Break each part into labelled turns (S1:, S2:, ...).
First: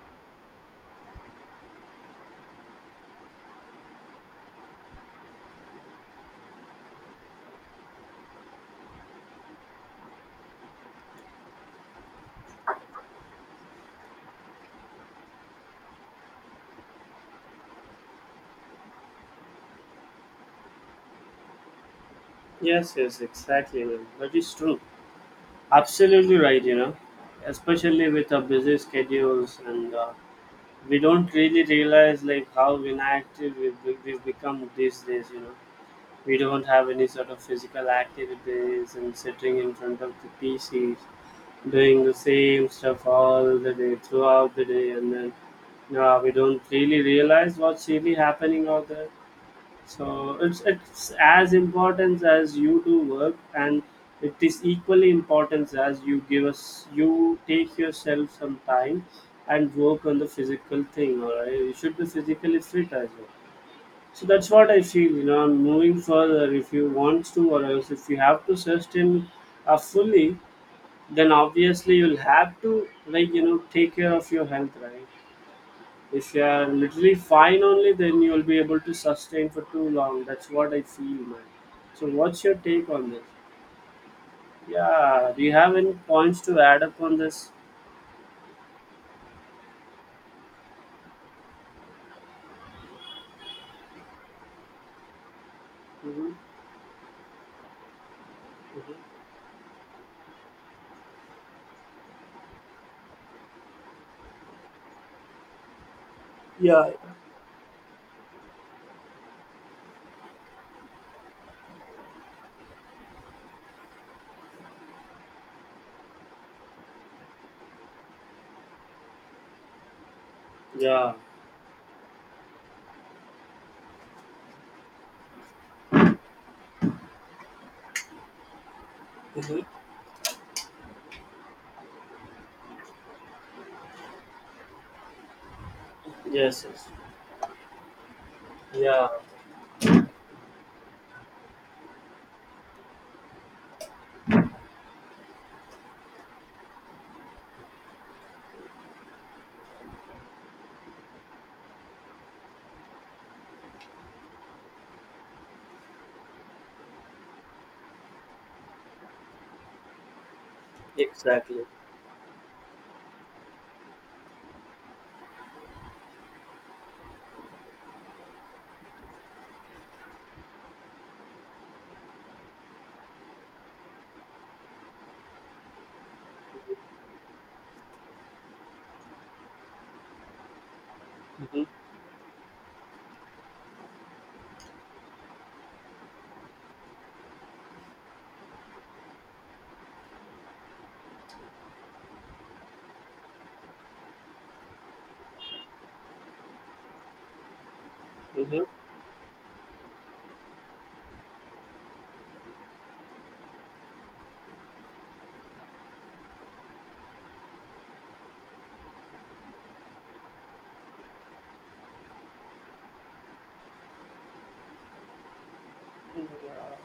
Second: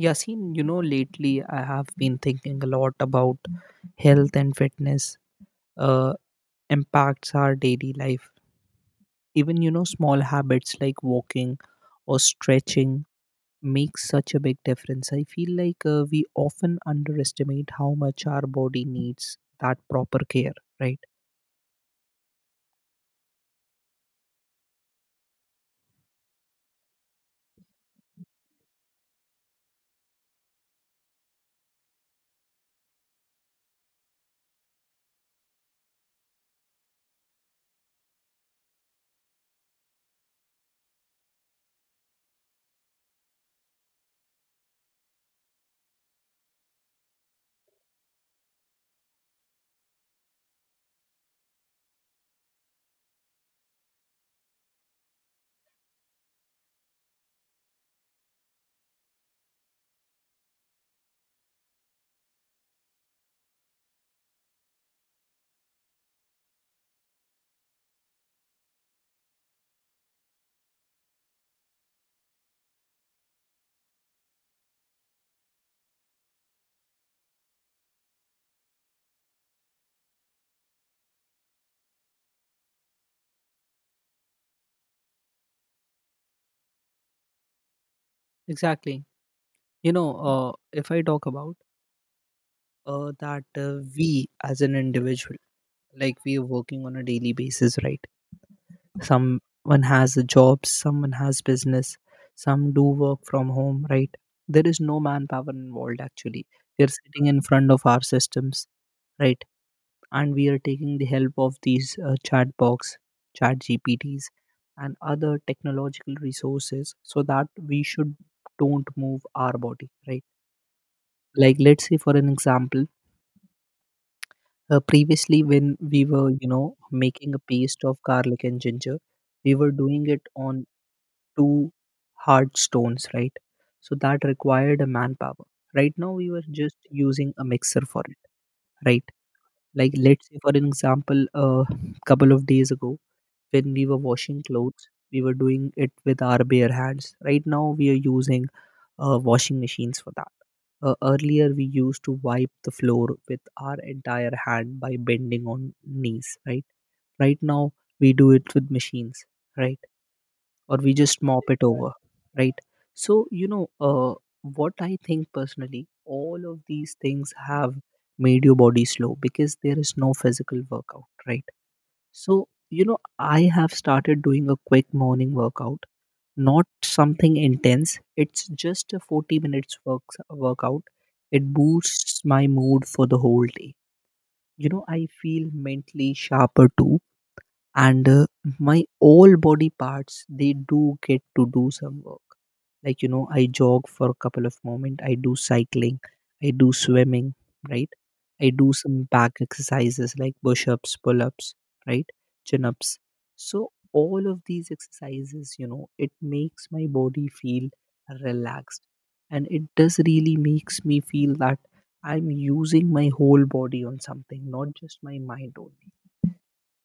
S1: Yasin, lately I have been thinking a lot about health and fitness uh, impacts our daily life. Even, small habits like walking or stretching make such a big difference. I feel like we often underestimate how much our body needs that proper care, right?
S2: Yes, yes, exactly. Man, that is true. Absolutely right, you know, especially with our busy schedules and we don't really realize like how inactive we've become these days, you know. We don't have any sort of physical activities and sitting in front of the PCs doing the same stuff all the day throughout the day and then no, we don't really realize what's really happening out there, so it's as important as you do work, and it is equally important as you give us you take yourself some time and work on the physical thing. All right, you should be physically fit as well. So that's what I feel. You know, and moving further, if you want to, or else if you have to sustain fully, then obviously you'll have to like you know take care of your health, right? If you are literally fine only, then you will be able to sustain for too long. That's what I feel, man. So, what's your take on this? Yeah, do you have any points to add up on this?
S1: Exactly. If I talk about that we as an individual, like we
S2: Hmm
S1: are working on a daily basis, right?
S2: hmm
S1: Someone has a job, someone has business, some do work from home, right? There is no manpower involved, actually. We
S2: Yeah.
S1: are sitting in front of our systems, right? And we are taking the help of these chat box chat gpts and other technological resources so that we should don't move our body, right?
S2: Yeah,
S1: Like, let's say, for an example, previously, when we were making a paste of garlic and ginger, we were
S2: hmm
S1: doing it on two hard stones, right? So that required a manpower. Right now, we were
S2: yes,
S1: just
S2: yes.
S1: using a mixer for it, right?
S2: Yeah.
S1: Like, let's say, for an example, a couple of days ago, when we were washing clothes, we were doing it with our bare hands. Right now, we are using washing machines for that. Earlier, we used to wipe the floor with our entire hand by bending on knees, right? Right now, we do it with machines, right? Or we just mop it
S2: Exactly.
S1: over, right? So what I think personally, all of these things have made your body slow because there is no physical workout, right? So you know I have started doing a quick morning workout, not something intense. It's just a 40 minutes workout. It
S2: hmm
S1: boosts my mood for the whole day. You know, I feel mentally sharper too, and my all body parts they do get to do some work, like I jog for a couple of moment, I do cycling, I do swimming, right? I
S2: hmm
S1: do some back exercises like push ups, pull ups, right? Chin ups. So all of these exercises it makes my body feel relaxed, and it does really makes me feel that I'm using my whole body on something, not just my mind only.
S2: And,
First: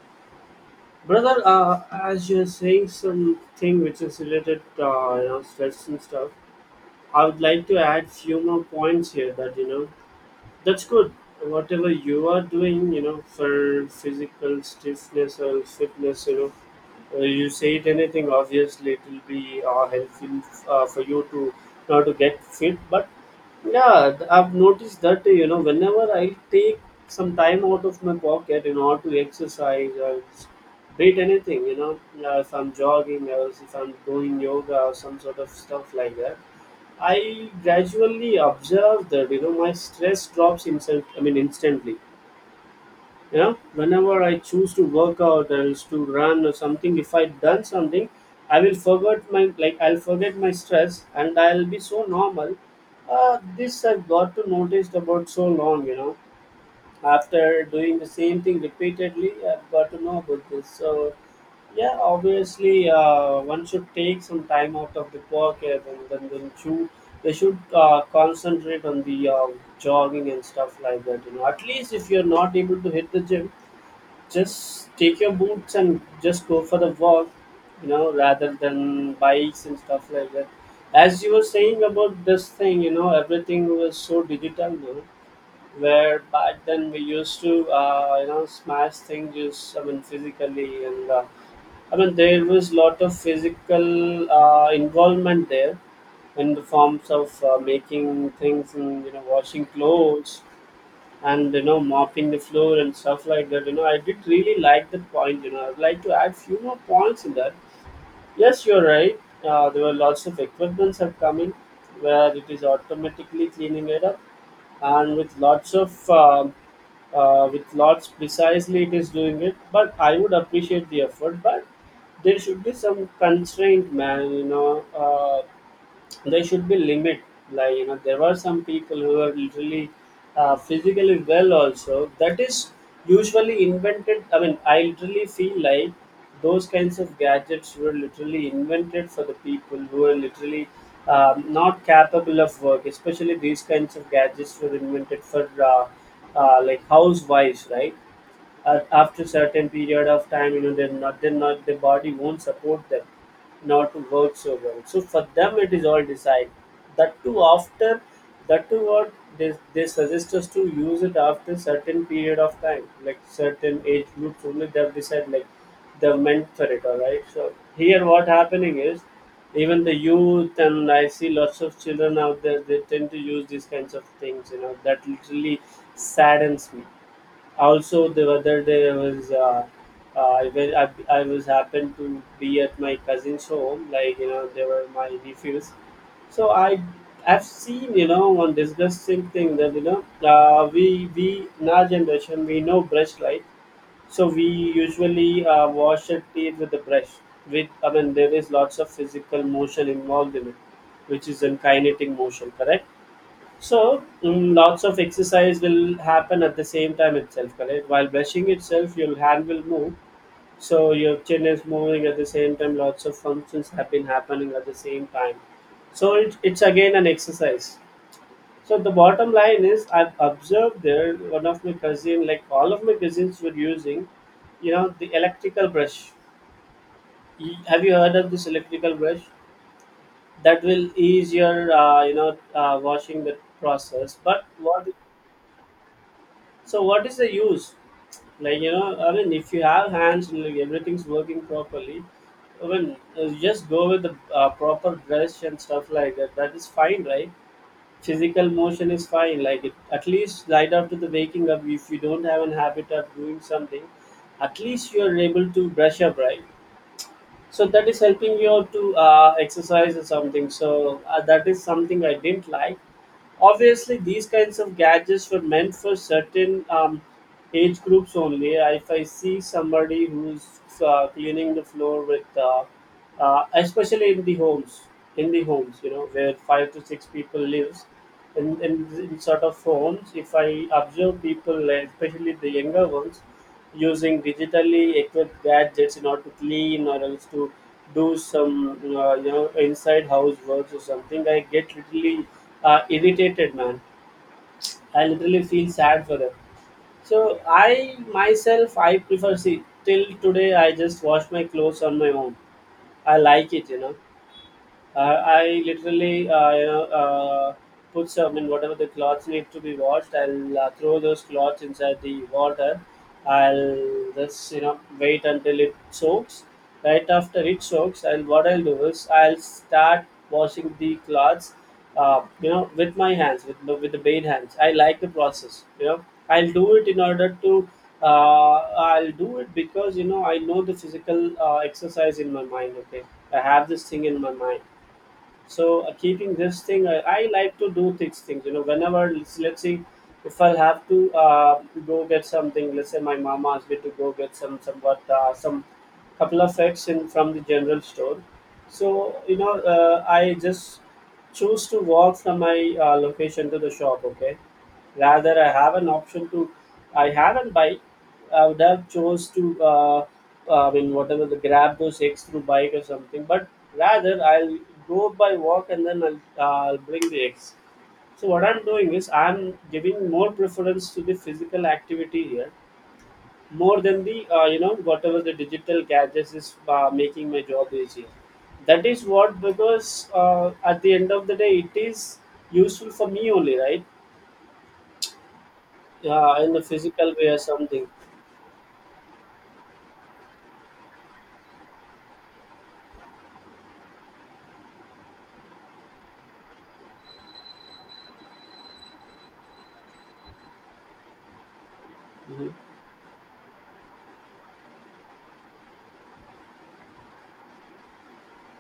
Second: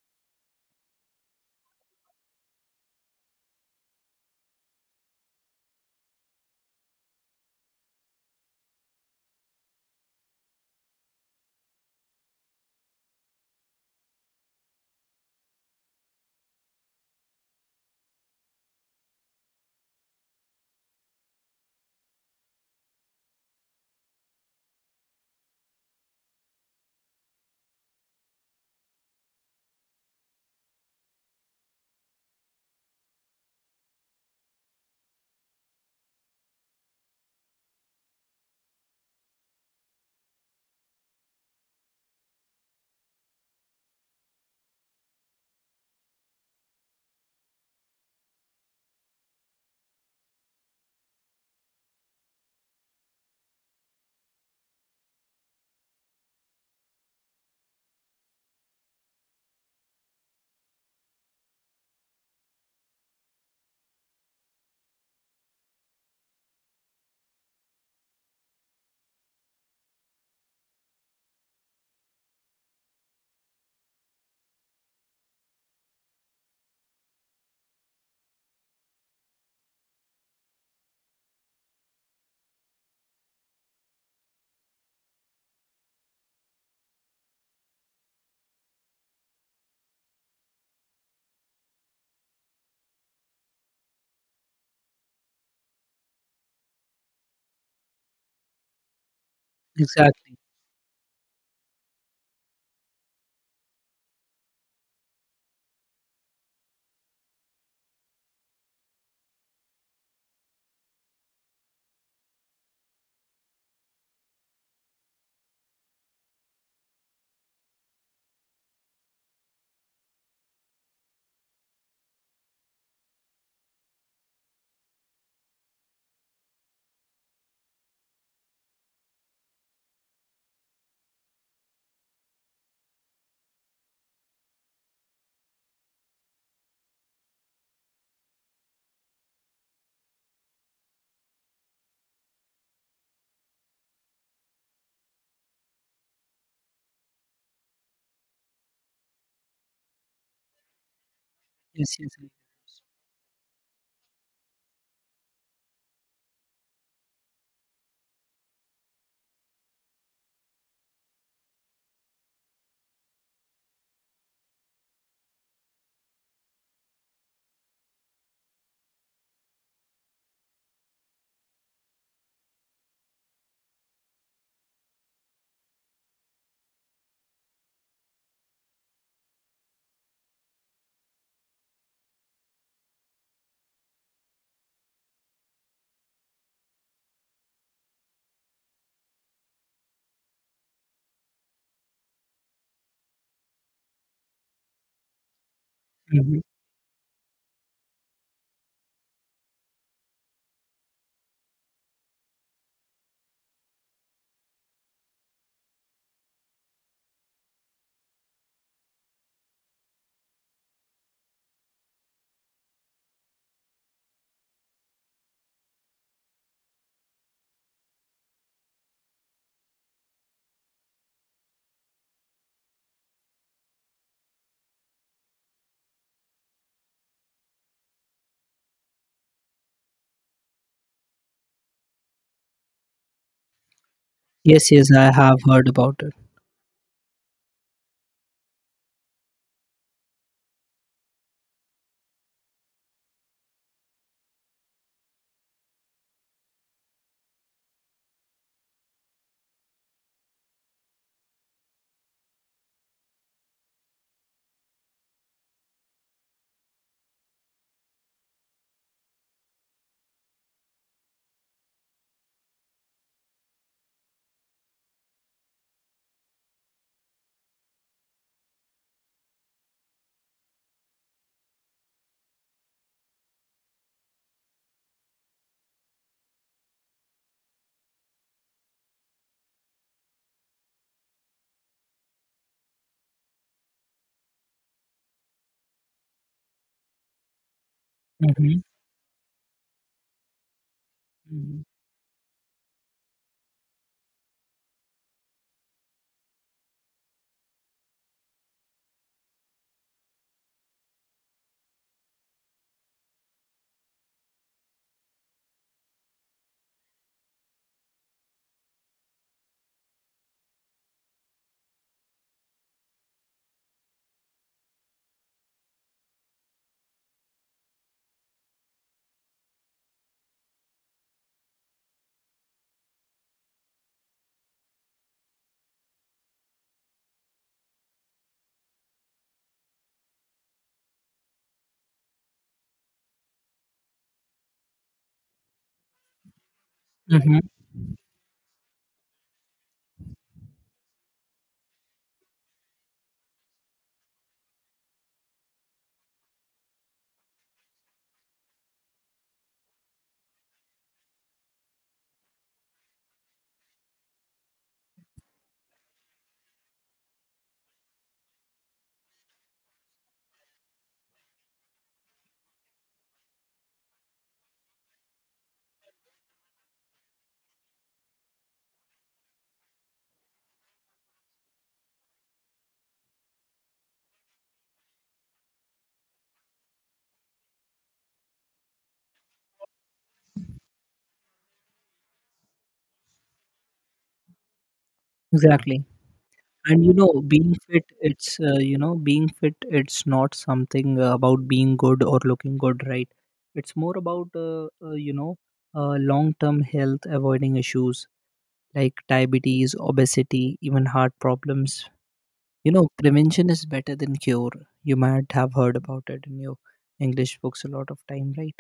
S2: brother, as you're saying something which is related, you know, stress and stuff, I would like to add few more points here that you know. That's good. Whatever you are doing, you know, for physical stiffness or fitness, you know, you say it anything, obviously it will be helpful for you to now to get fit. But yeah, I've noticed that you know whenever I take some time out of my pocket in order to exercise or beat anything, you know, if I'm jogging or if I'm doing yoga or some sort of stuff like that, I gradually observe that you know my stress drops instant. I mean instantly. You know, whenever I choose to work out or is to run or something, if I done something, I will forget my like I'll forget my stress and I'll be so normal. This I've got to notice about so long. You know, after doing the same thing repeatedly I've got to know about this. So yeah, obviously one should take some time out of the work and they should concentrate on the jogging and stuff like that, you know. At least if you're not able to hit the gym, just take your boots and just go for the walk, you know, rather than bikes and stuff like that. As you were saying about this thing, you know, everything was so digital now, where back then we used to you know smash things just I mean physically and I mean there was lot of physical involvement there, in the forms of making things and you know washing
S1: Exactly.
S2: clothes and you know mopping the floor and stuff like that. You know, I did really like that point, you know, I'd like to add few more points in that. Yes, you're right. There were lots of equipments are coming where it is automatically cleaning it up, and with lots of with lots precisely it is doing it. But I would appreciate the effort, but there should be some constraint, man. You know, there should be limit, like you know there were some people who are literally physically well also, that is usually invented. I mean, I literally feel like those kinds of gadgets were literally invented for the people who are literally not capable of work. Especially these kinds of gadgets were invented for like housewives, right? After certain period of time, you know, they're not the
S1: Yes, yes.
S2: body won't support them not to work so well, so for them it is all decide, that too after, that too what, they suggest us to use it after certain period of time, like certain age groups only they have decided like they're meant for it. All right, so here what happening is, even the youth and I see lots of children out there, they tend to use these kinds of things, you know that literally saddens me. Also the other day I was uh, I, wa- I, I was happened to be at my cousin's home, like you know they were my nephews. So I, I've seen you know one disgusting thing that you know we in our generation, we know brush light, so we usually wash our
S1: Mm-hmm.
S2: teeth with the brush, with I mean there is lots of physical motion involved in it, which is in kinetic motion, correct? So, lots of exercise will happen at the same time itself, correct? While brushing itself, your hand will move. So, your chin is moving at the same time. Lots of functions have been happening at the same time. So, it's again an exercise. So, the bottom line is I've observed there one of my cousin, like all of my cousins were using, you know, the electrical brush. Y- have you heard of this electrical brush? That will ease your, you know, washing the process. But
S1: Yes,
S2: what —
S1: yes, I have heard about it.
S2: so what is the use? Like you know, I mean, if you have hands and like, everything's working properly, I mean, just go with the proper brush and stuff like that. That is fine, right? Physical motion is fine. Like it, at least right after the waking up, if you don't have an habit of doing something, at least you are able to brush up, right? So that is helping you to exercise or something. So that is something I didn't like. Obviously these kinds of gadgets were meant for certain age groups only. If I see somebody who's cleaning the floor with especially in the homes, in the homes, you know where five to six people lives, in, in, in sort of homes, if I observe people like, especially the younger ones, using digitally equipped gadgets in order to clean or else to do
S1: Mm-hmm.
S2: some you know inside house works or something, I
S1: Mm-hmm.
S2: get literally irritated, man. I literally feel sad for them. So I myself I prefer, see till today I just wash my clothes on my own. I like it, you know. I literally, you know, put some in whatever the clothes need to be washed. I'll throw those clothes inside the water. I'll just, you know, wait until it soaks. Right after it soaks, and what I'll do is I'll start washing the clothes, you know, with my hands, with with the bare hands. I like the process. You know, I'll do it in order to. Uh, I'll do it because you know I know the physical exercise in my mind. Okay, I have this thing in my mind, so keeping this thing I
S1: Mm-hmm.
S2: like to do these things you know whenever let's see, if I'll have to go get something, let's say my mama asked me to go get some somewhat some couple of eggs in from the general store. So you know I just choose to walk from my location to the shop, okay, rather I have an option to, I have a bike, I would have chose to uh, I mean whatever the grab those eggs through bike or something, but rather I'll go by walk and then I'll bring the eggs. So what I'm doing is I'm giving more preference to the physical activity here, more than the you know whatever the digital gadgets is making my job easier. That is what, because at the end of the day it is useful for me only, right?
S1: Exactly.
S2: Uh, in the
S1: And
S2: physical way or
S1: being fit,
S2: something.
S1: it's not something about being good or looking good, right? It's more about long-term health, avoiding issues like diabetes, obesity, even heart problems.
S2: Hmm.
S1: Prevention is better than cure. You might have heard about it in your English books a lot of time, right?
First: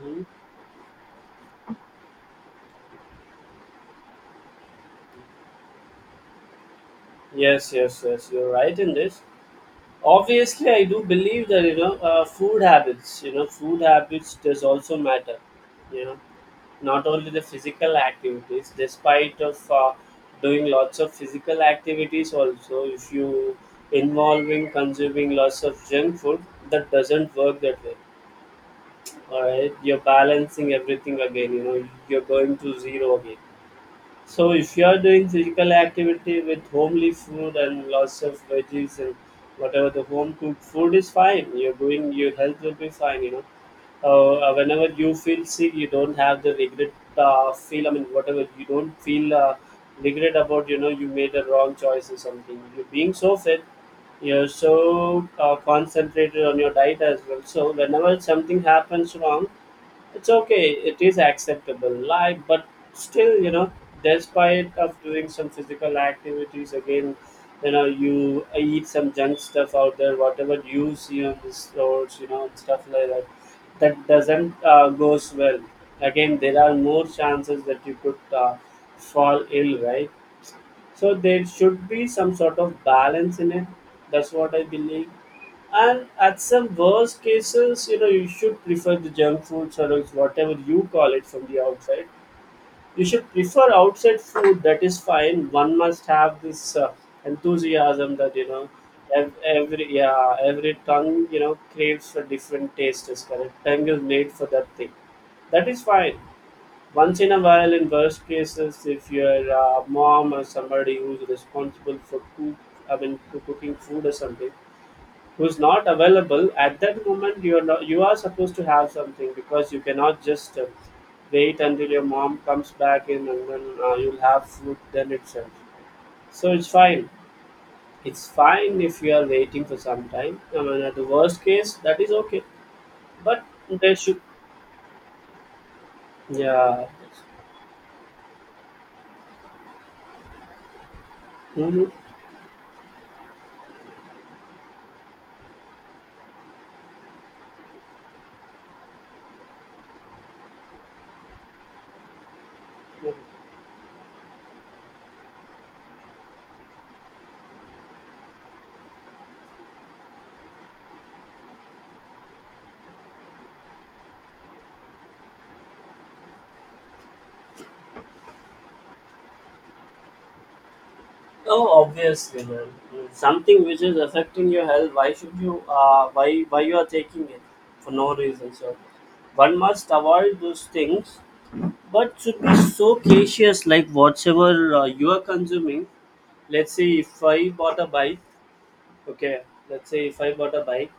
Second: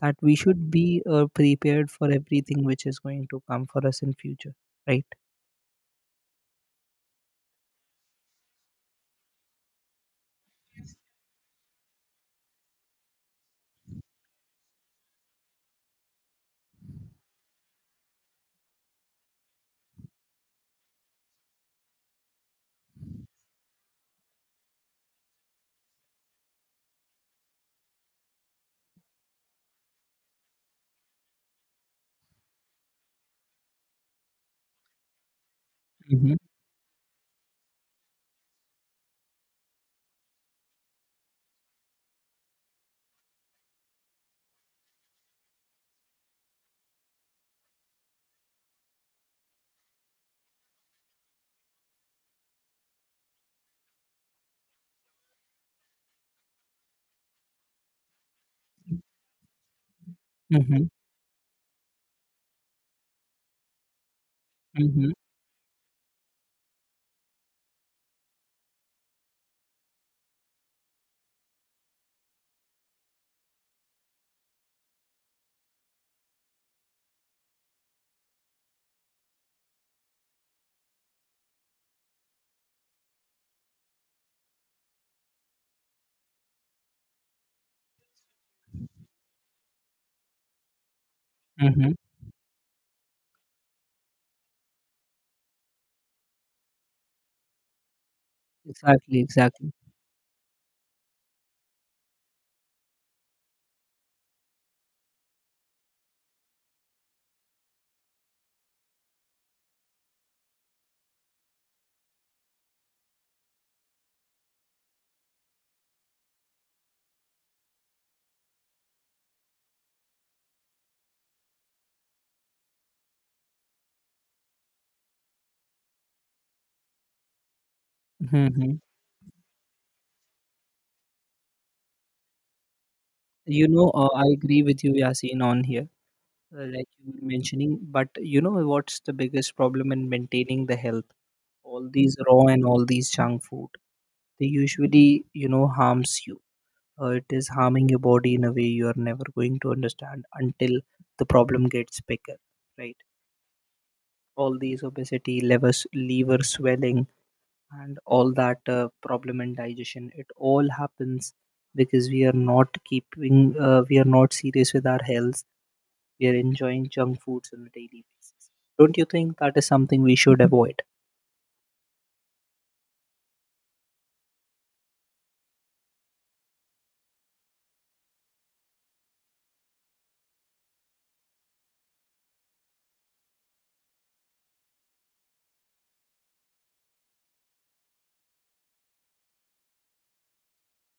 S1: That
S2: Hmm.
S1: we should be prepared for everything which is going to come for us in future, right?
S2: Yes, yes, yes, you're right in this. Obviously I do believe that you know food habits does also matter, you know, not only the physical activities. Despite of doing lots of physical activities also, if you involving consuming lots of junk food, that doesn't work that way. All right, you're balancing everything again, you know, you're going to zero again. So if you are doing physical
S1: Mm-hmm,
S2: activity with homely food and lots of veggies and whatever the home cooked food is fine, you're doing, your health will be fine. You know, whenever you feel sick, you don't have the regret feel. I mean, whatever, you don't feel regret about. You know, you made a wrong choice or something. You're being so fit. You're so concentrated on your diet as well. So whenever something happens wrong, it's okay,
S1: mm-hmm,
S2: it is acceptable like, but still you know despite of
S1: mm-hmm,
S2: doing some physical activities again, you know, you eat some junk stuff out there whatever you see on the roads, you know, and stuff like that, that doesn't goes well. Again, there are more chances that you could fall ill, right? So there should be some sort of balance in it. That's what I believe. And at some worst cases, you know, you should prefer the junk food products, whatever you call it, from the
S1: mm-hmm.
S2: outside. You should prefer outside food, that is fine. One must have this enthusiasm that you know
S1: Exactly, exactly.
S2: every, yeah, every tongue, you know, craves for different taste, is correct. Tongue is made for that thing, that is fine. Once in a while, in worst cases, if your mom or somebody who's responsible for cook, for cooking food or something, who's not available at that moment, you are not, you are supposed to have something because you cannot just wait until your mom comes back in and then you'll have food then itself. So it's fine. It's
S1: Mm-hmm.
S2: fine if you are waiting for some time. I mean, at the worst case, that is okay. But
S1: you know
S2: there
S1: uh,
S2: should,
S1: I agree with you, Yasin, on here. Uh,
S2: yeah.
S1: Like you were mentioning, but you know what's the biggest problem in maintaining the health: all
S2: Mm-hmm.
S1: these raw and all these junk food, they usually harms you. Uh, it is harming your body in a way you are never going to understand until the problem gets bigger, right?
S2: Mm-hmm.
S1: All these obesity levers, liver swelling and all that problem in digestion, it all happens because we are not serious with our health. We are enjoying junk foods on a daily basis. Don't you think that is something we should avoid?
S2: Oh, obviously, man. Something which is affecting your health, why should you? Why you are taking it for no reason? So, one must avoid those things, but should be so cautious, like whatever you are consuming. Let's say if I bought a bike. Okay, let's say if I bought a bike,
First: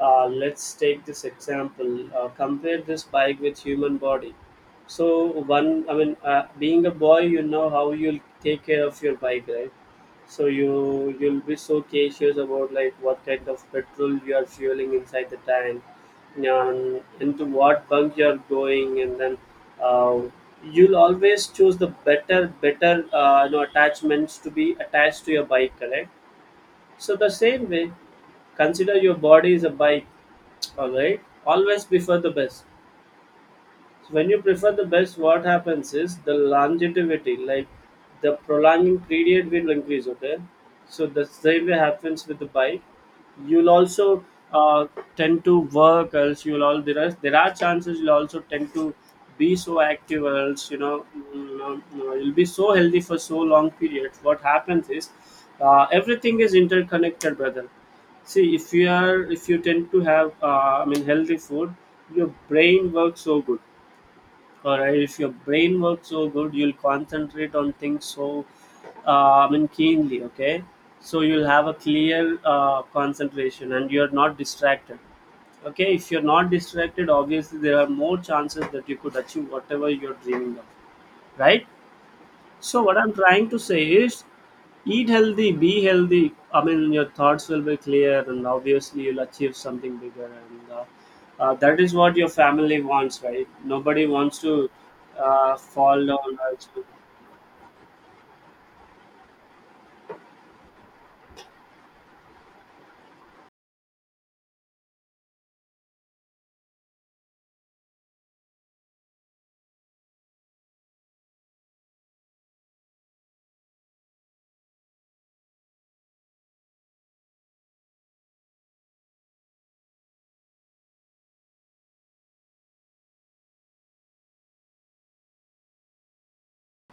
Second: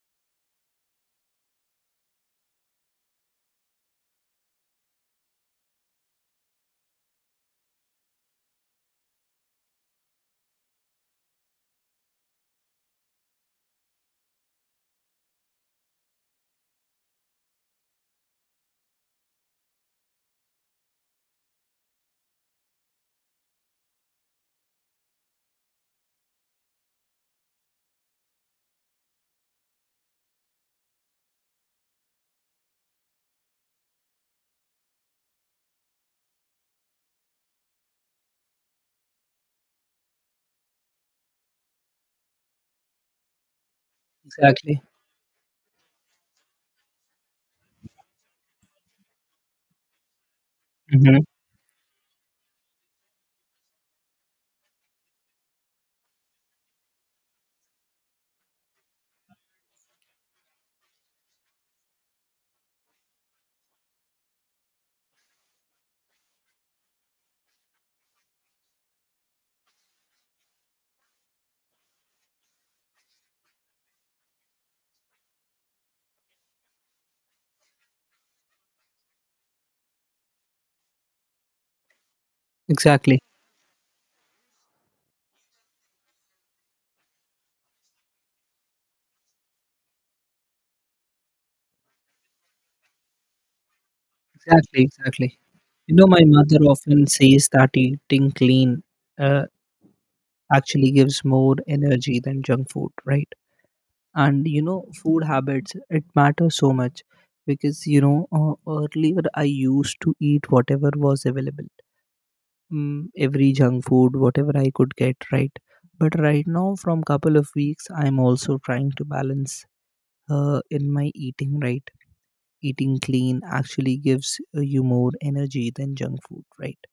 S2: let's take this example. Compare this bike with human body. So one, I mean, being a boy, you know how you'll take care of your bike, right? So you'll be so cautious about like what kind of petrol you are fueling inside the tank, and into what bunk you are going, and then uh, you'll always choose the better you know attachments to be attached to your bike, correct? So the same way, consider your body is a bike, all right? Always prefer the best. So when you prefer the best, what happens is the longevity, like the prolonging period will increase. Okay, so the same way happens with the bike. You'll also
S1: Exactly.
S2: uh, tend to work, else you'll all there are chances you'll also tend to be so active, or else
S1: Hmm.
S2: you'll be so healthy for so long period. What happens is everything is interconnected, brother. See, if you tend to have I mean healthy food, your brain works so good, or if your brain works so good, you'll concentrate on things so I mean keenly, okay? So you'll have a clear concentration and you're not distracted. Okay, if you're not distracted, obviously there are more chances that you could achieve whatever you're dreaming of, right? So what I'm
S1: Exactly.
S2: trying to say is, eat healthy, be healthy. I mean, your thoughts will be clear, and obviously you'll achieve something bigger. And That is what your family wants, right? Nobody wants to
S1: Exactly. Exactly.
S2: fall
S1: My
S2: down,
S1: mother
S2: right? So,
S1: often says that eating clean uh, actually gives more energy than junk food, right? And food habits it matters so much, because earlier I used to eat whatever was available, every junk food whatever I could get, right? But right now from couple of weeks I'm also trying to balance in my eating, right? Eating clean actually gives you more energy than junk food, right?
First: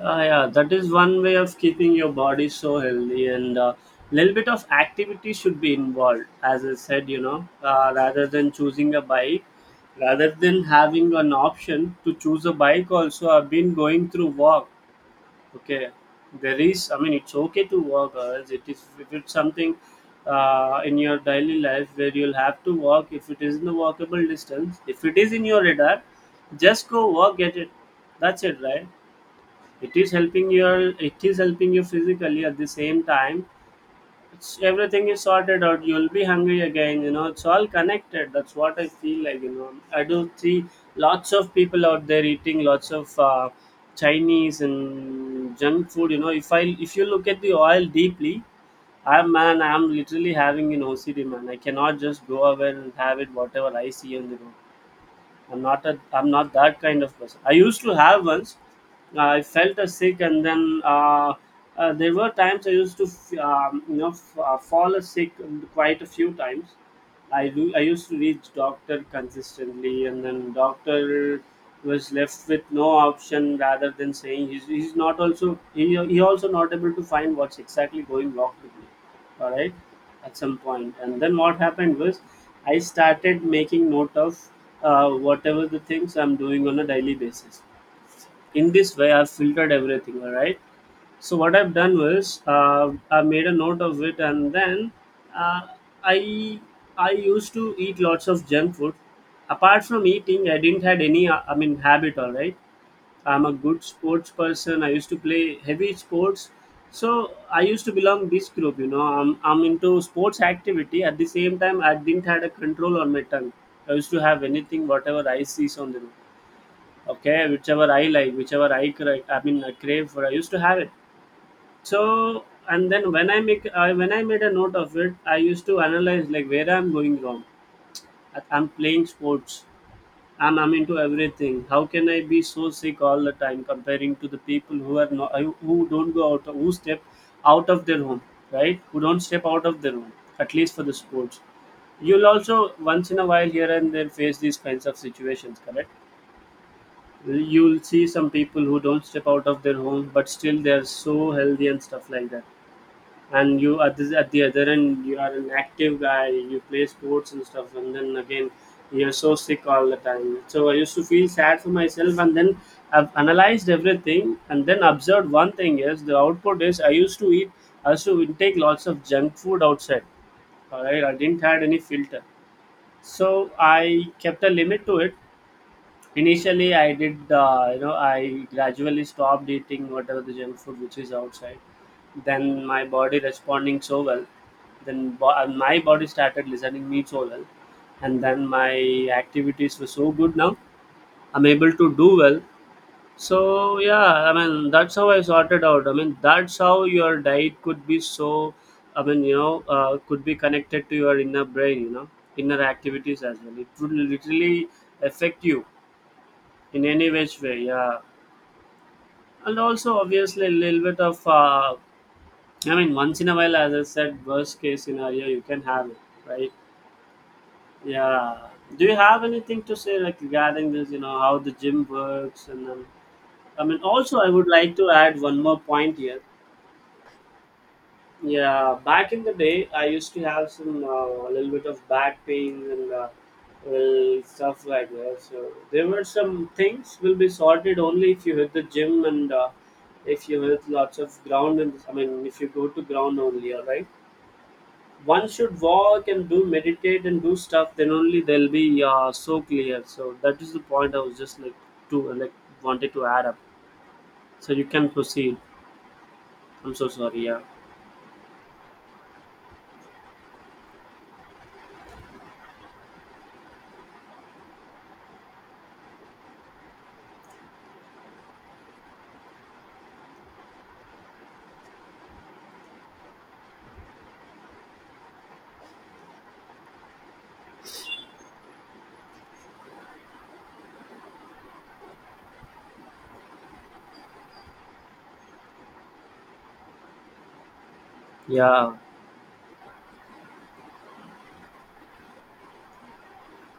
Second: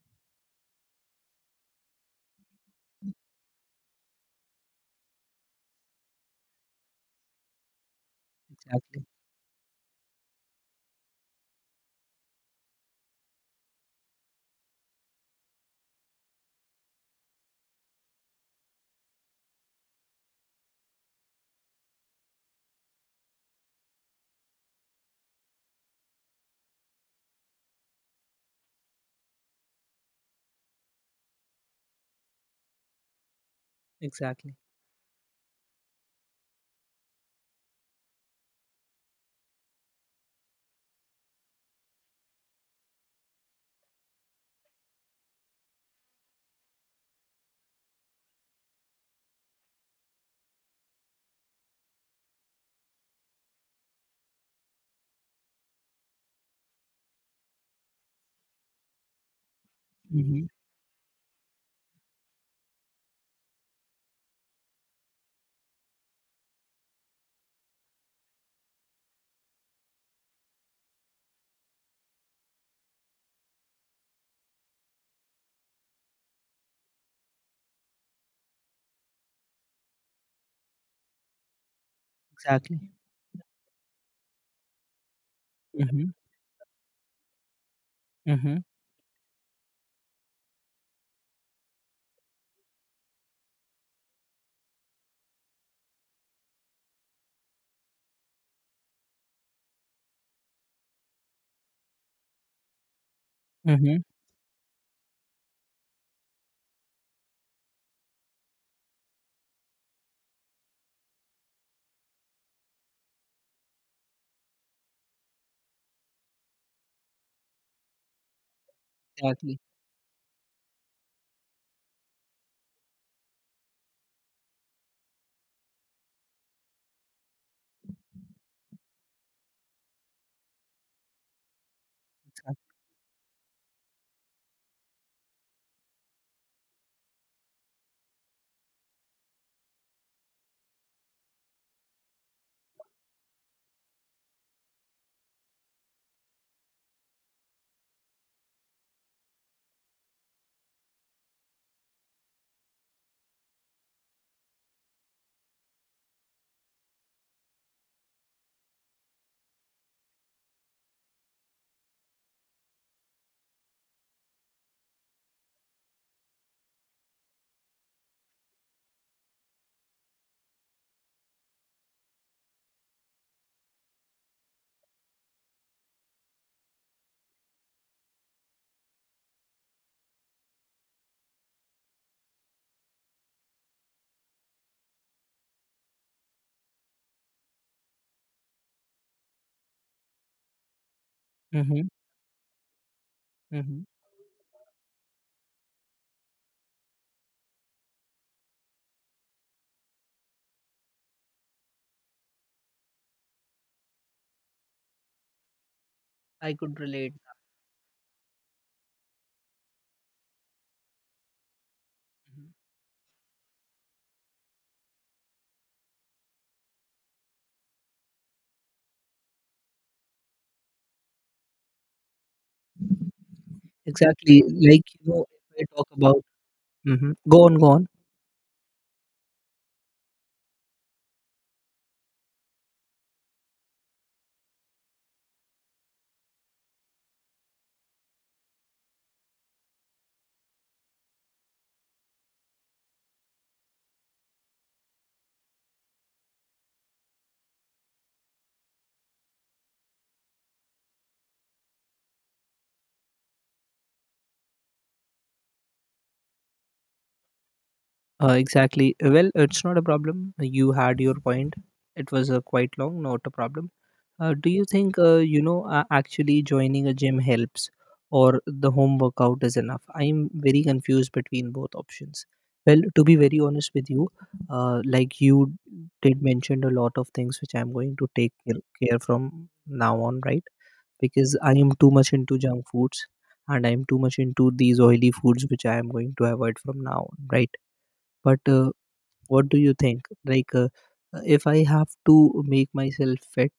S2: yeah, that is one way of keeping your body so healthy, and a little bit of activity should be involved. As I said, you know, rather than choosing a
S1: Exactly,
S2: bike, rather than having an option to choose a bike, also I've been going through walk. Okay, there is. I mean, it's okay to work hours. It is, if it's something in your daily life where you'll have to walk. If it is in the walkable distance, if it is in your radar, just go walk. Get it. That's it, right? It is helping you physically. At the same time, it's
S1: exactly.
S2: everything is sorted out, you'll be hungry again, you know, it's all connected, that's what I feel like, you know. I do see lots of people out there eating lots of Chinese and junk food, you know, if you look at the oil deeply, I'm man, I'm literally having an OCD, man. I cannot just go away and have it whatever I see on the road. I'm not that kind of person. I used to have once. I felt a sick,
S1: Mm-hmm.
S2: and then there were times I used to, fall a sick quite a few times. I do. I used to reach doctor consistently, and then doctor was left with no option rather than saying he's not, he also not able to find what's exactly going wrong with me, all right? At some point, and then what happened was
S1: Exactly.
S2: I started making note of whatever the
S1: Mm-hmm.
S2: things I'm doing on a daily basis.
S1: Mm-hmm.
S2: In this way, I've filtered everything, all right? So what I've done was, I made a note of it, and then uh, i I used to eat lots of junk food. Apart from eating, I didn't had any I mean habit, all right? I'm a good
S1: Mm-hmm.
S2: sports person. I used to play heavy sports, so I used to belong this group. You know, I'm into sports activity. At the same time, I didn't had a control on my tongue. I used to have anything, whatever I sees on the road, okay, whichever I like, whichever I
S1: Exactly,
S2: mean I crave for, I used to have it. So and then when I make I when I made a note of it, I used to analyze like where I'm going wrong. I'm playing sports, I'm into everything. How can I be
S1: exactly.
S2: so sick all the time comparing to the people who are not, who don't go out, who step out of their home, right? Who don't step out of their home at least for the sports. You'll also once in a while here and there face these kinds of situations, correct? You'll see some people who don't step out of their home but still they're so healthy and stuff like that. And you at the other end, you are an active guy, you play sports and stuff, and then again you're so sick all the time. So I used to feel sad for myself, and then I've analyzed everything, and then observed one thing is, the output is, I used to eat, I used to intake lots of junk food outside, all right? I didn't had any filter, so I kept a limit to it. Initially, I did, you know, I gradually stopped eating whatever the junk food which is outside. Then my body responding so well, then my body started listening me so well, and then my activities were so good now. I'm able
S1: Mm-hmm.
S2: to do well. So
S1: Mm-hmm.
S2: yeah, I mean that's how I sorted out. I mean that's how your diet could be so, I mean you know, could be connected to your inner brain, you know, inner activities as well. It would literally affect you
S1: I could
S2: in any
S1: relate.
S2: which way, yeah. And also obviously a little bit of
S1: Mm-hmm.
S2: I mean once in a while, as I said, worst case scenario, you can have it, right? Yeah. Do you have anything to say like regarding this, you know, how the gym works? And then I mean also I
S1: Exactly.
S2: would like
S1: Like,
S2: to add one more
S1: if I talk
S2: point here.
S1: about. Hmm. Go on, go on.
S2: Yeah, back in the day, I used to have some a little bit of back pains and well, stuff like that. So there were some things will be sorted only if you hit the gym and if you hit lots of ground, and I mean if you go to ground only, all right. One should walk and do meditate and do stuff. Then only they'll be so clear. So that is the point I was just like to like wanted to add up. So you can proceed. I'm so sorry. Yeah,
S1: Exactly. Well, it's not a problem. You had your point. It was quite long, not a problem. Do you think, actually joining a gym helps or the home workout is enough? I'm very confused between both options. Well, to be very honest with you, like you did mention a lot of things which I'm going to take care from now on, right? Because I am too much into junk foods, and I am too much into these oily foods which I am going to avoid from now on, right? But
S2: yeah.
S1: what do you think? Like, if I have to make myself fit,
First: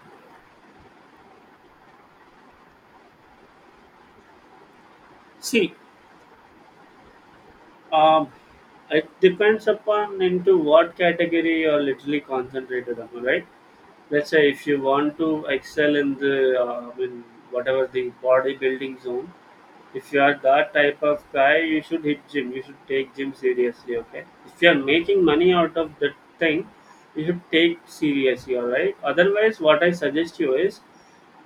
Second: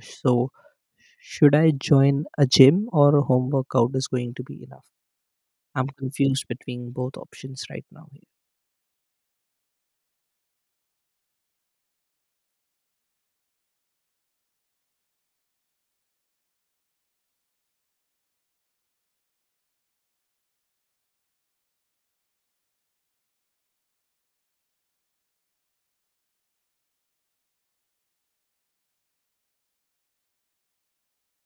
S1: so should I join a gym or a home workout is going to be enough?
S2: See,
S1: I'm confused between both options right now.
S2: Um, it depends upon into what category you're literally concentrated on, right? Let's say if you want to excel in the, I mean, whatever the bodybuilding zone, if you are that type of guy, you should hit gym. You should take gym seriously, okay? If you are making money out of that thing, you should take seriously, all right? Otherwise, what I suggest you is,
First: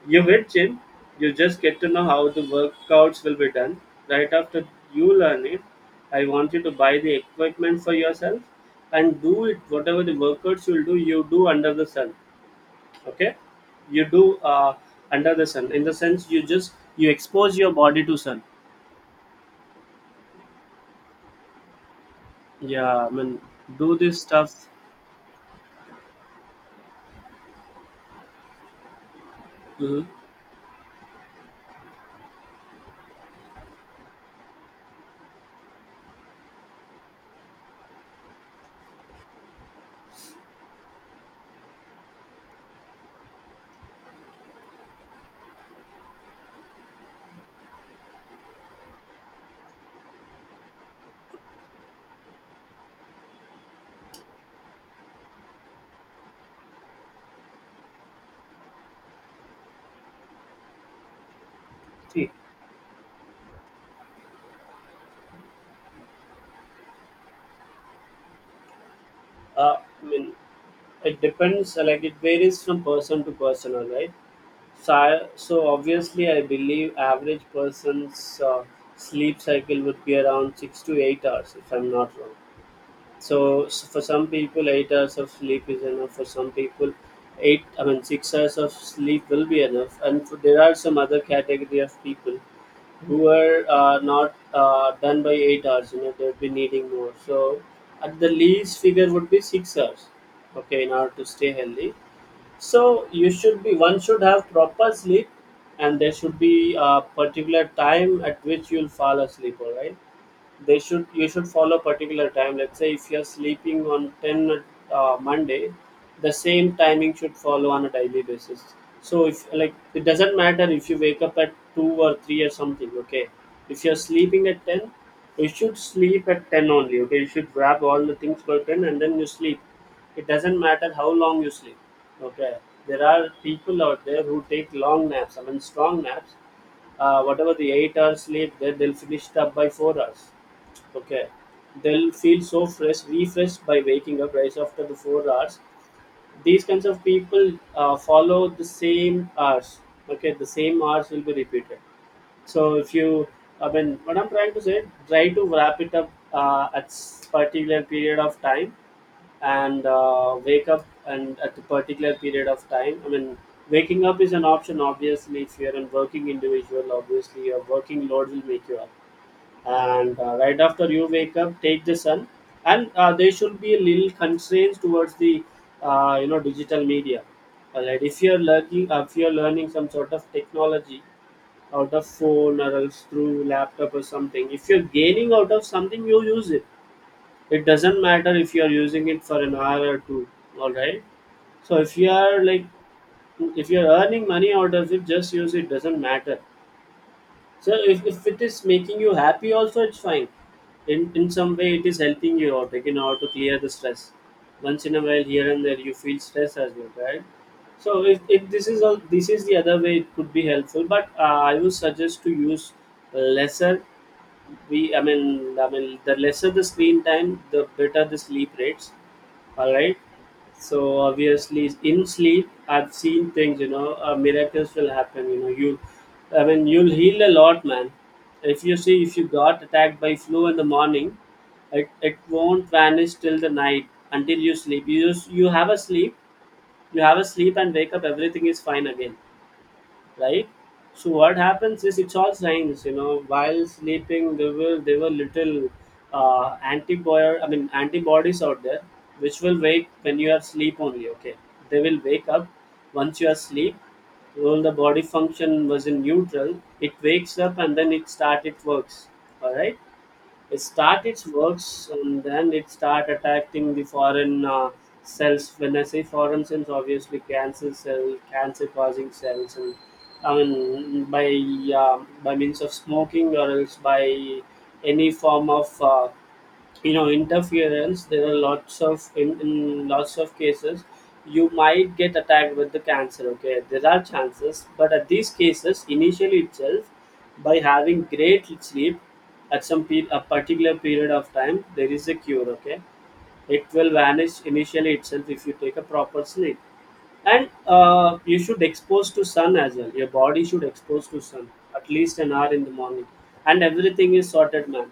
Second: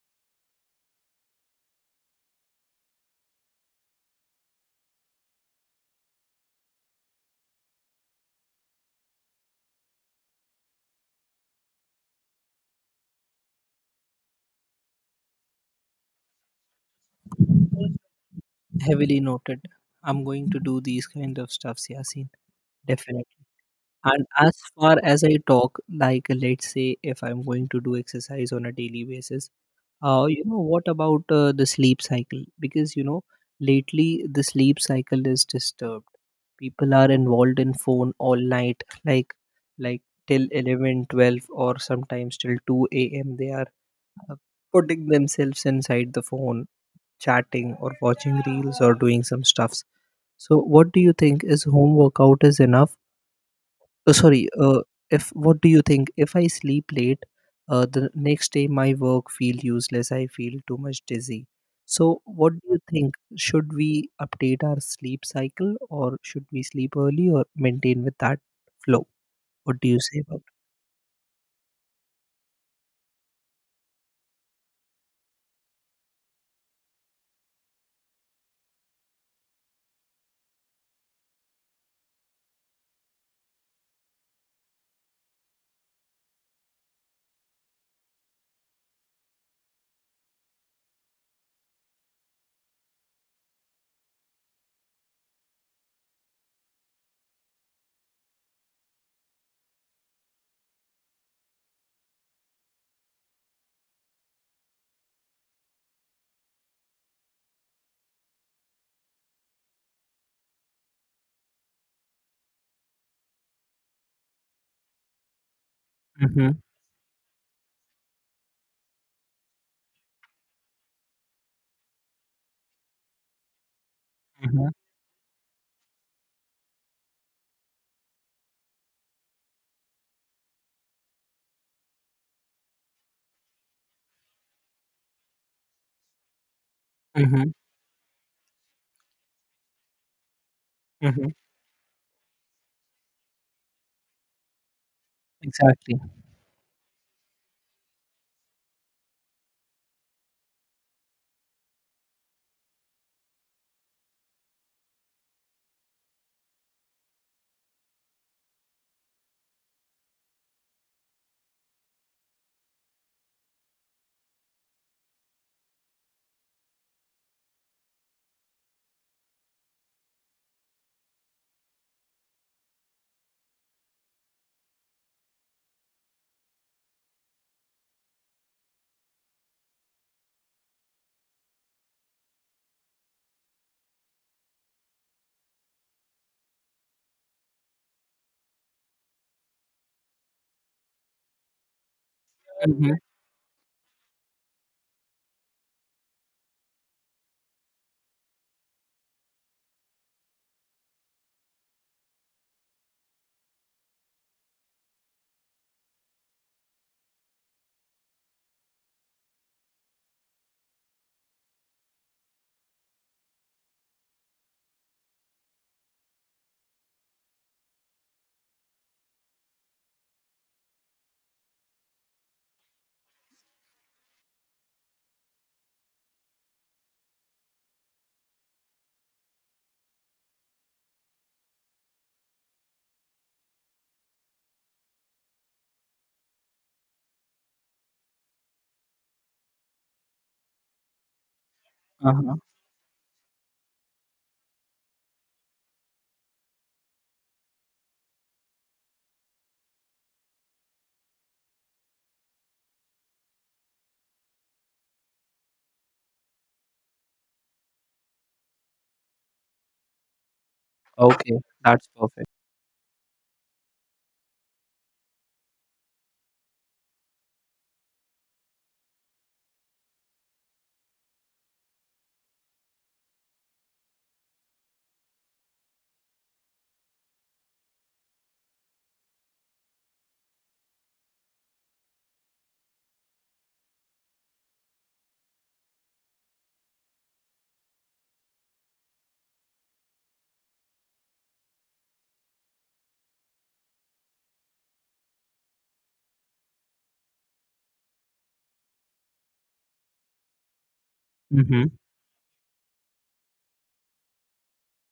S2: you hit gym, you just get to know how the workouts will be done. Right after you learn it, I want you to buy the equipment for yourself and do it. Whatever the workouts you'll do, you do under the sun, okay? You do under the sun in the sense you just you expose your body to sun.
S1: Heavily noted. I'm going to do these kind of stuffs, Yasin.
S2: Yeah, I mean,
S1: Definitely.
S2: do this
S1: And as
S2: stuff.
S1: far as I talk, like let's say if I'm going to do exercise on a daily basis,
S2: Hmm.
S1: what about the sleep cycle? Because, lately the sleep cycle is disturbed. People are involved in phone all night, like like till 11, 12, or sometimes till 2 a.m. They are uh, putting themselves inside the phone, chatting or watching reels or doing some stuffs. So what do you think? Is home workout is enough? Oh, sorry. If What do you think? If I sleep late, the next day my work feel useless. I feel too much dizzy. So,
S2: See,
S1: what do you think? Should we update our sleep cycle, or should we sleep early, or maintain with that flow?
S2: uh,
S1: What do you
S2: I
S1: say
S2: mean,
S1: about? It?
S2: it depends. Like it varies from person to person, all right. So, so obviously, I believe average person's sleep cycle would be around 6 to 8 hours, if I'm not wrong. So for some people, 8 hours of sleep is enough. For some people, eight I mean 6 hours of sleep will be enough. And for, there are some other category of people who are not done by 8 hours. You know they'll be needing more. So at the least figure would be 6 hours. Okay, in order to stay healthy. So you should be one should have proper sleep, and there should be a particular time at which you'll fall asleep. All right, they should you should follow particular time. Let's say if you're sleeping on 10, Monday, the
S1: Mm-hmm,
S2: same timing should follow on a daily basis. So if, like, it doesn't matter if you wake up at 2 or 3 or something. Okay, if you're sleeping at
S1: mm-hmm,
S2: 10, you should sleep at 10 only. Okay, you should grab all the things for 10 and then you sleep. It doesn't matter how long you sleep. Okay, there are people out there who take long naps, I mean strong naps.
S1: mm-hmm,
S2: Whatever the 8 hours sleep, they'll finish it up by 4 hours.
S1: mm-hmm.
S2: Okay. They'll feel so fresh, refreshed by waking up right after the 4 hours.
S1: Exactly.
S2: These kinds of people follow the same hours. Okay, the same hours will be repeated. So if you, I mean, what I'm trying to say, try to wrap it up at particular period of time and wake up and at a particular period of time. I mean, waking up is an option obviously if you're a working individual. Obviously, your working load will make you up and right after you wake up take the sun, and there should be a little constraints towards the you know, digital media. Alright, if you're learning some sort of technology out of phone or else through laptop or something, if you're gaining out of something you use it. It doesn't matter if you're using it for an hour or two, all right? So if you are like,
S1: Mm-hmm,
S2: if you're earning money out of it, just use it, doesn't matter. So if it is making you happy also, it's fine. In some way it is helping you out, like in order to clear the stress. Once in a while here and there you feel stress as well, right? So if this is all, this is the other way it could be helpful, but I would suggest to use lesser. We I mean I mean the lesser the screen time, the better the sleep rates, all right? So obviously in sleep I've seen things, you know, miracles will happen, you know. You i mean you'll heal a lot, man. If you see, if you got attacked by flu in the morning, it won't vanish till the night until you sleep. You have a sleep, you have a sleep and wake up, everything is fine again, right? So what happens is, it's all
S1: uh-huh.
S2: science, you know. While sleeping, there were little antibody, I mean antibodies out there, which will wake when you are asleep only. Okay, they will wake up once you are asleep. Well, the body function was in neutral. It wakes up and then it works. All right, it start its
S1: Okay, that's
S2: works and
S1: perfect.
S2: then it start attacking the foreign cells. When I say foreign cells, obviously cancer cell, cancer causing cells, and I mean by means of smoking or else by any form of you know, interference, there are lots of in lots of cases you might get attacked with the cancer. Okay, there are chances, but at these cases initially itself, by having great sleep at a particular period of time, there is a cure. Okay, it will vanish initially itself if you take a proper sleep. And you should expose to sun as well. Your body should expose to sun
S1: Mm-hmm,
S2: at least an hour in the morning and everything is sorted, man.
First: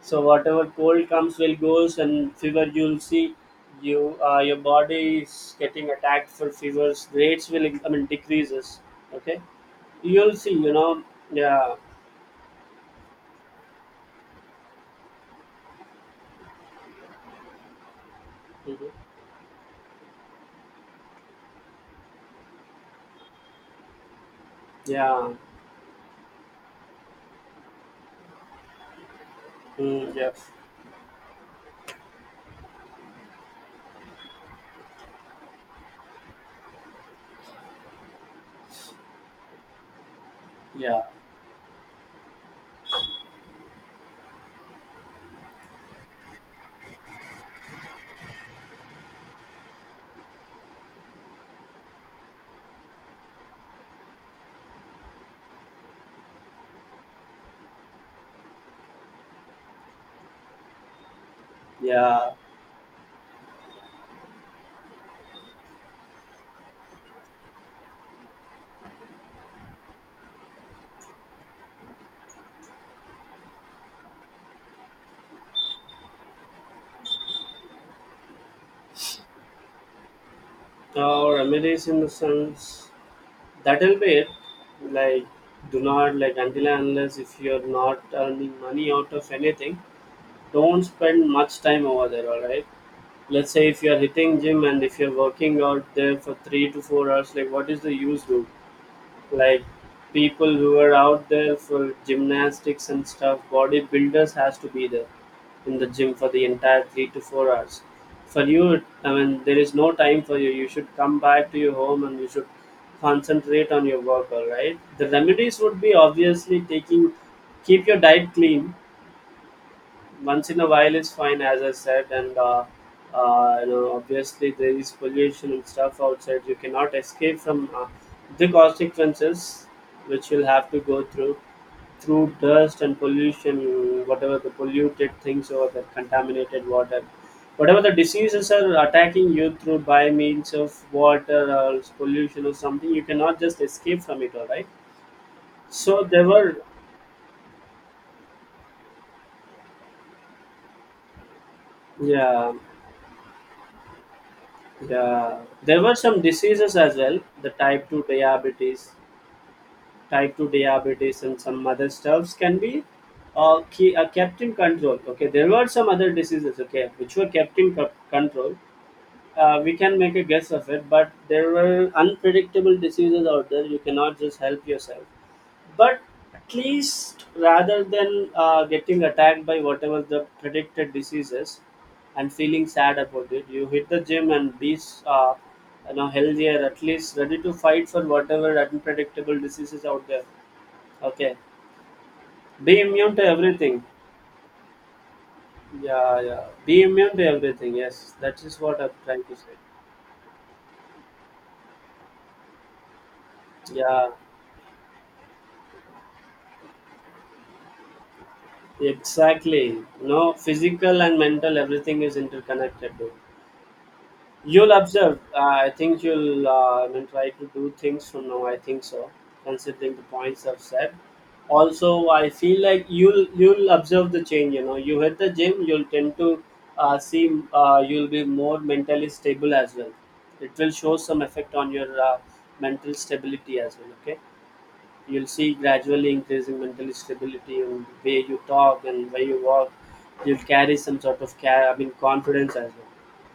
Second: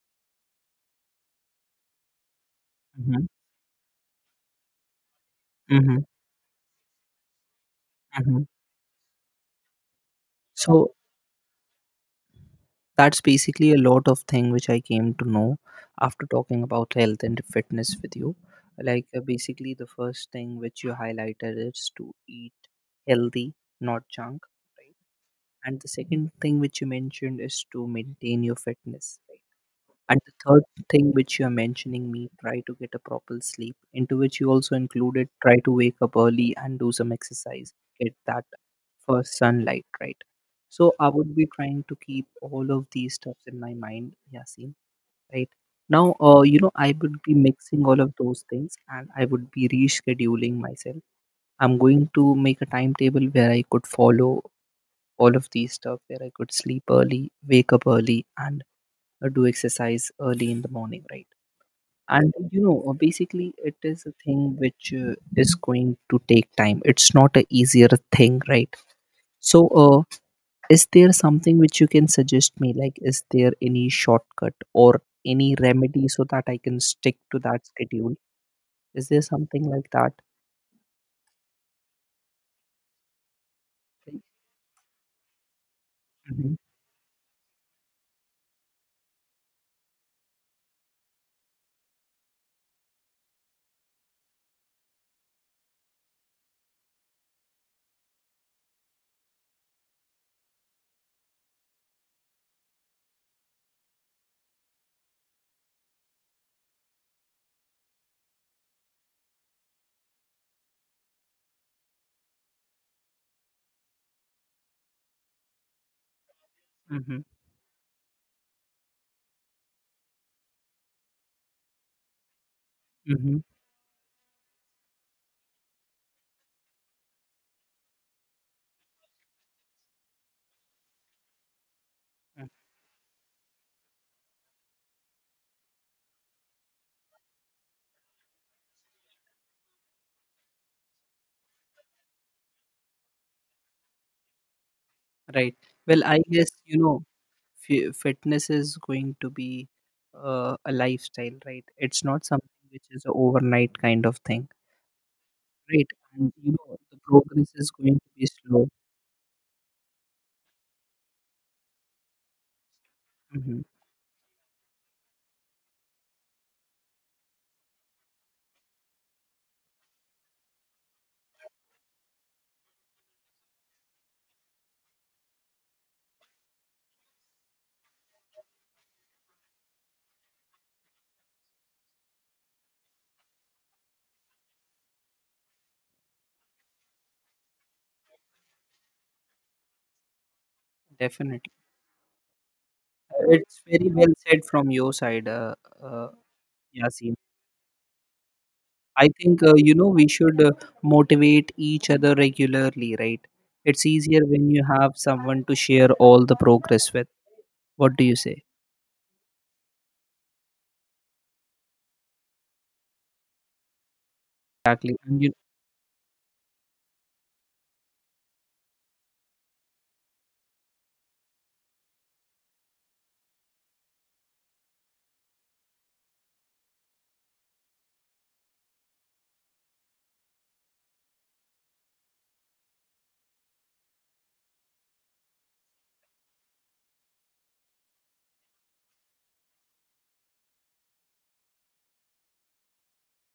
S2: So whatever cold comes will goes, and fever, you'll
S1: mm-hmm,
S2: see, your body is getting
S1: mm-hmm,
S2: attacked for fevers rates will, I mean,
S1: mm-hmm.
S2: decreases. Okay, you'll see, you
S1: So,
S2: know. Yeah.
S1: that's basically a lot of thing which I came to know after talking about health and fitness with you.
S2: Mhm.
S1: Like basically, the first thing which you highlighted is to eat healthy, not junk, right?
S2: Yeah.
S1: And the second thing which you mentioned is to maintain your fitness, right?
S2: Mm,
S1: And
S2: yeah.
S1: the third thing which you're mentioning me, try to get a proper sleep, into which you also included try to wake up early and do some exercise, get that first sunlight, right? So
S2: Yeah.
S1: I would be trying to keep all of these stuffs in my mind, Yasin, right? Now, I would be mixing all of those things and I would be rescheduling myself. I'm going to make a timetable where I could follow all of these stuff, where I could sleep early, wake up early, and do exercise early in the morning, right?
S2: Yeah.
S1: And basically, it is a thing which is going to take time. It's not a easier thing, right? So is there something which you can suggest me, like is there any shortcut or any remedy so that I can stick to that schedule? Is there something like that?
S2: Or remedies in the sense, that will be
S1: Mm-hmm,
S2: it. Like, do not like,
S1: mm-hmm,
S2: until and unless if you're not earning money out of anything, don't spend much time over there, all right? Let's say if you're hitting gym and if you're working out there for 3 to 4 hours, like what is the use, dude? Like, people who are out there for gymnastics and stuff, bodybuilders has to be there in the gym for the entire 3 to 4 hours. For you, I mean, there is no time for you. You should come back to your home and you should concentrate on your work, all right? The remedies would be, obviously, taking,
S1: mm-hmm.
S2: keep your diet clean. Once in a while is fine, as I said, and
S1: Mm-hmm.
S2: you know, obviously there is pollution and stuff outside. You cannot escape from the consequences which you'll have to go through through dust and pollution, whatever the polluted things or the contaminated water, whatever the diseases are attacking you through by means of water or pollution or something. You cannot just escape from it. All right.
S1: Right. Well,
S2: So
S1: I
S2: there
S1: guess
S2: were.
S1: fitness is going to be a lifestyle, right? It's not
S2: Yeah.
S1: something which is an overnight kind of thing.
S2: There
S1: Right,
S2: were some
S1: and
S2: diseases as
S1: the
S2: well. The
S1: progress is going to be slow.
S2: type two diabetes, and some other stuffs can be
S1: Hmm.
S2: kept in control. Okay, there were some other diseases. Okay, which were kept in control. We can make a guess of it, but there were unpredictable diseases out there. You cannot just help yourself. But at least rather than getting attacked by whatever the predicted disease is and feeling sad about it, you hit the gym and be uh, you know, healthier, at least ready to fight for whatever unpredictable diseases out there. Okay.
S1: Definitely.
S2: Be immune to
S1: It's
S2: everything.
S1: very well said from your side, uh,
S2: Yeah, yeah. Be
S1: Yasin.
S2: immune to everything. Yes, that is what I'm
S1: I
S2: trying to
S1: think,
S2: say.
S1: we should motivate each other regularly, right? It's
S2: Yeah.
S1: easier when you have someone to share all the progress with. What do you say?
S2: Exactly. You know, physical and mental, everything is interconnected. Though. You'll
S1: Exactly.
S2: observe.
S1: And you,
S2: I think try to do things from now. I think so, considering the points I've said. Also, I feel like you'll observe the change. You know, you hit the gym, you'll tend to see. You'll be more mentally stable as well. It will show some effect on your mental stability as well. Okay. You'll see gradually increasing mental stability in the way you talk and way you walk. You'll carry some sort of care, I mean, confidence as well.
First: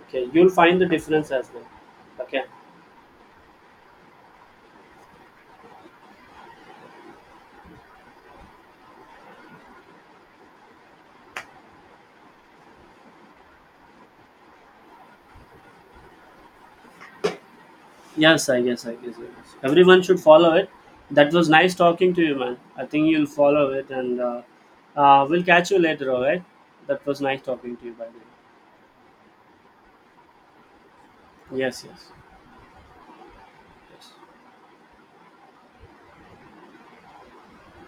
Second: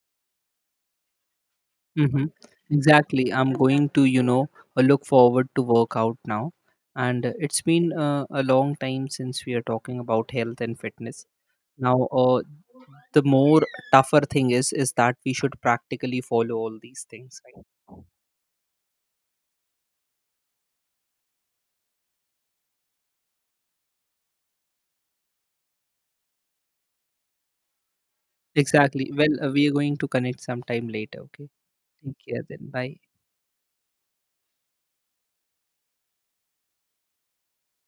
S2: Okay, you'll find the difference as well.
S1: hmm.
S2: Okay.
S1: Exactly. I'm going to, look forward to work out now. And it's been a long time since we are talking about health and fitness. Now, the more tougher thing is that we should practically follow all these things, right?
S2: Yes, I guess. Everyone should follow it. That was nice talking to you, man. I think you'll follow it, and we'll catch you later. All right. That was nice talking to you, by the
S1: Exactly. Well, we are going to connect sometime later, okay?
S2: way. Yes,
S1: Take care then. Bye.
S2: yes.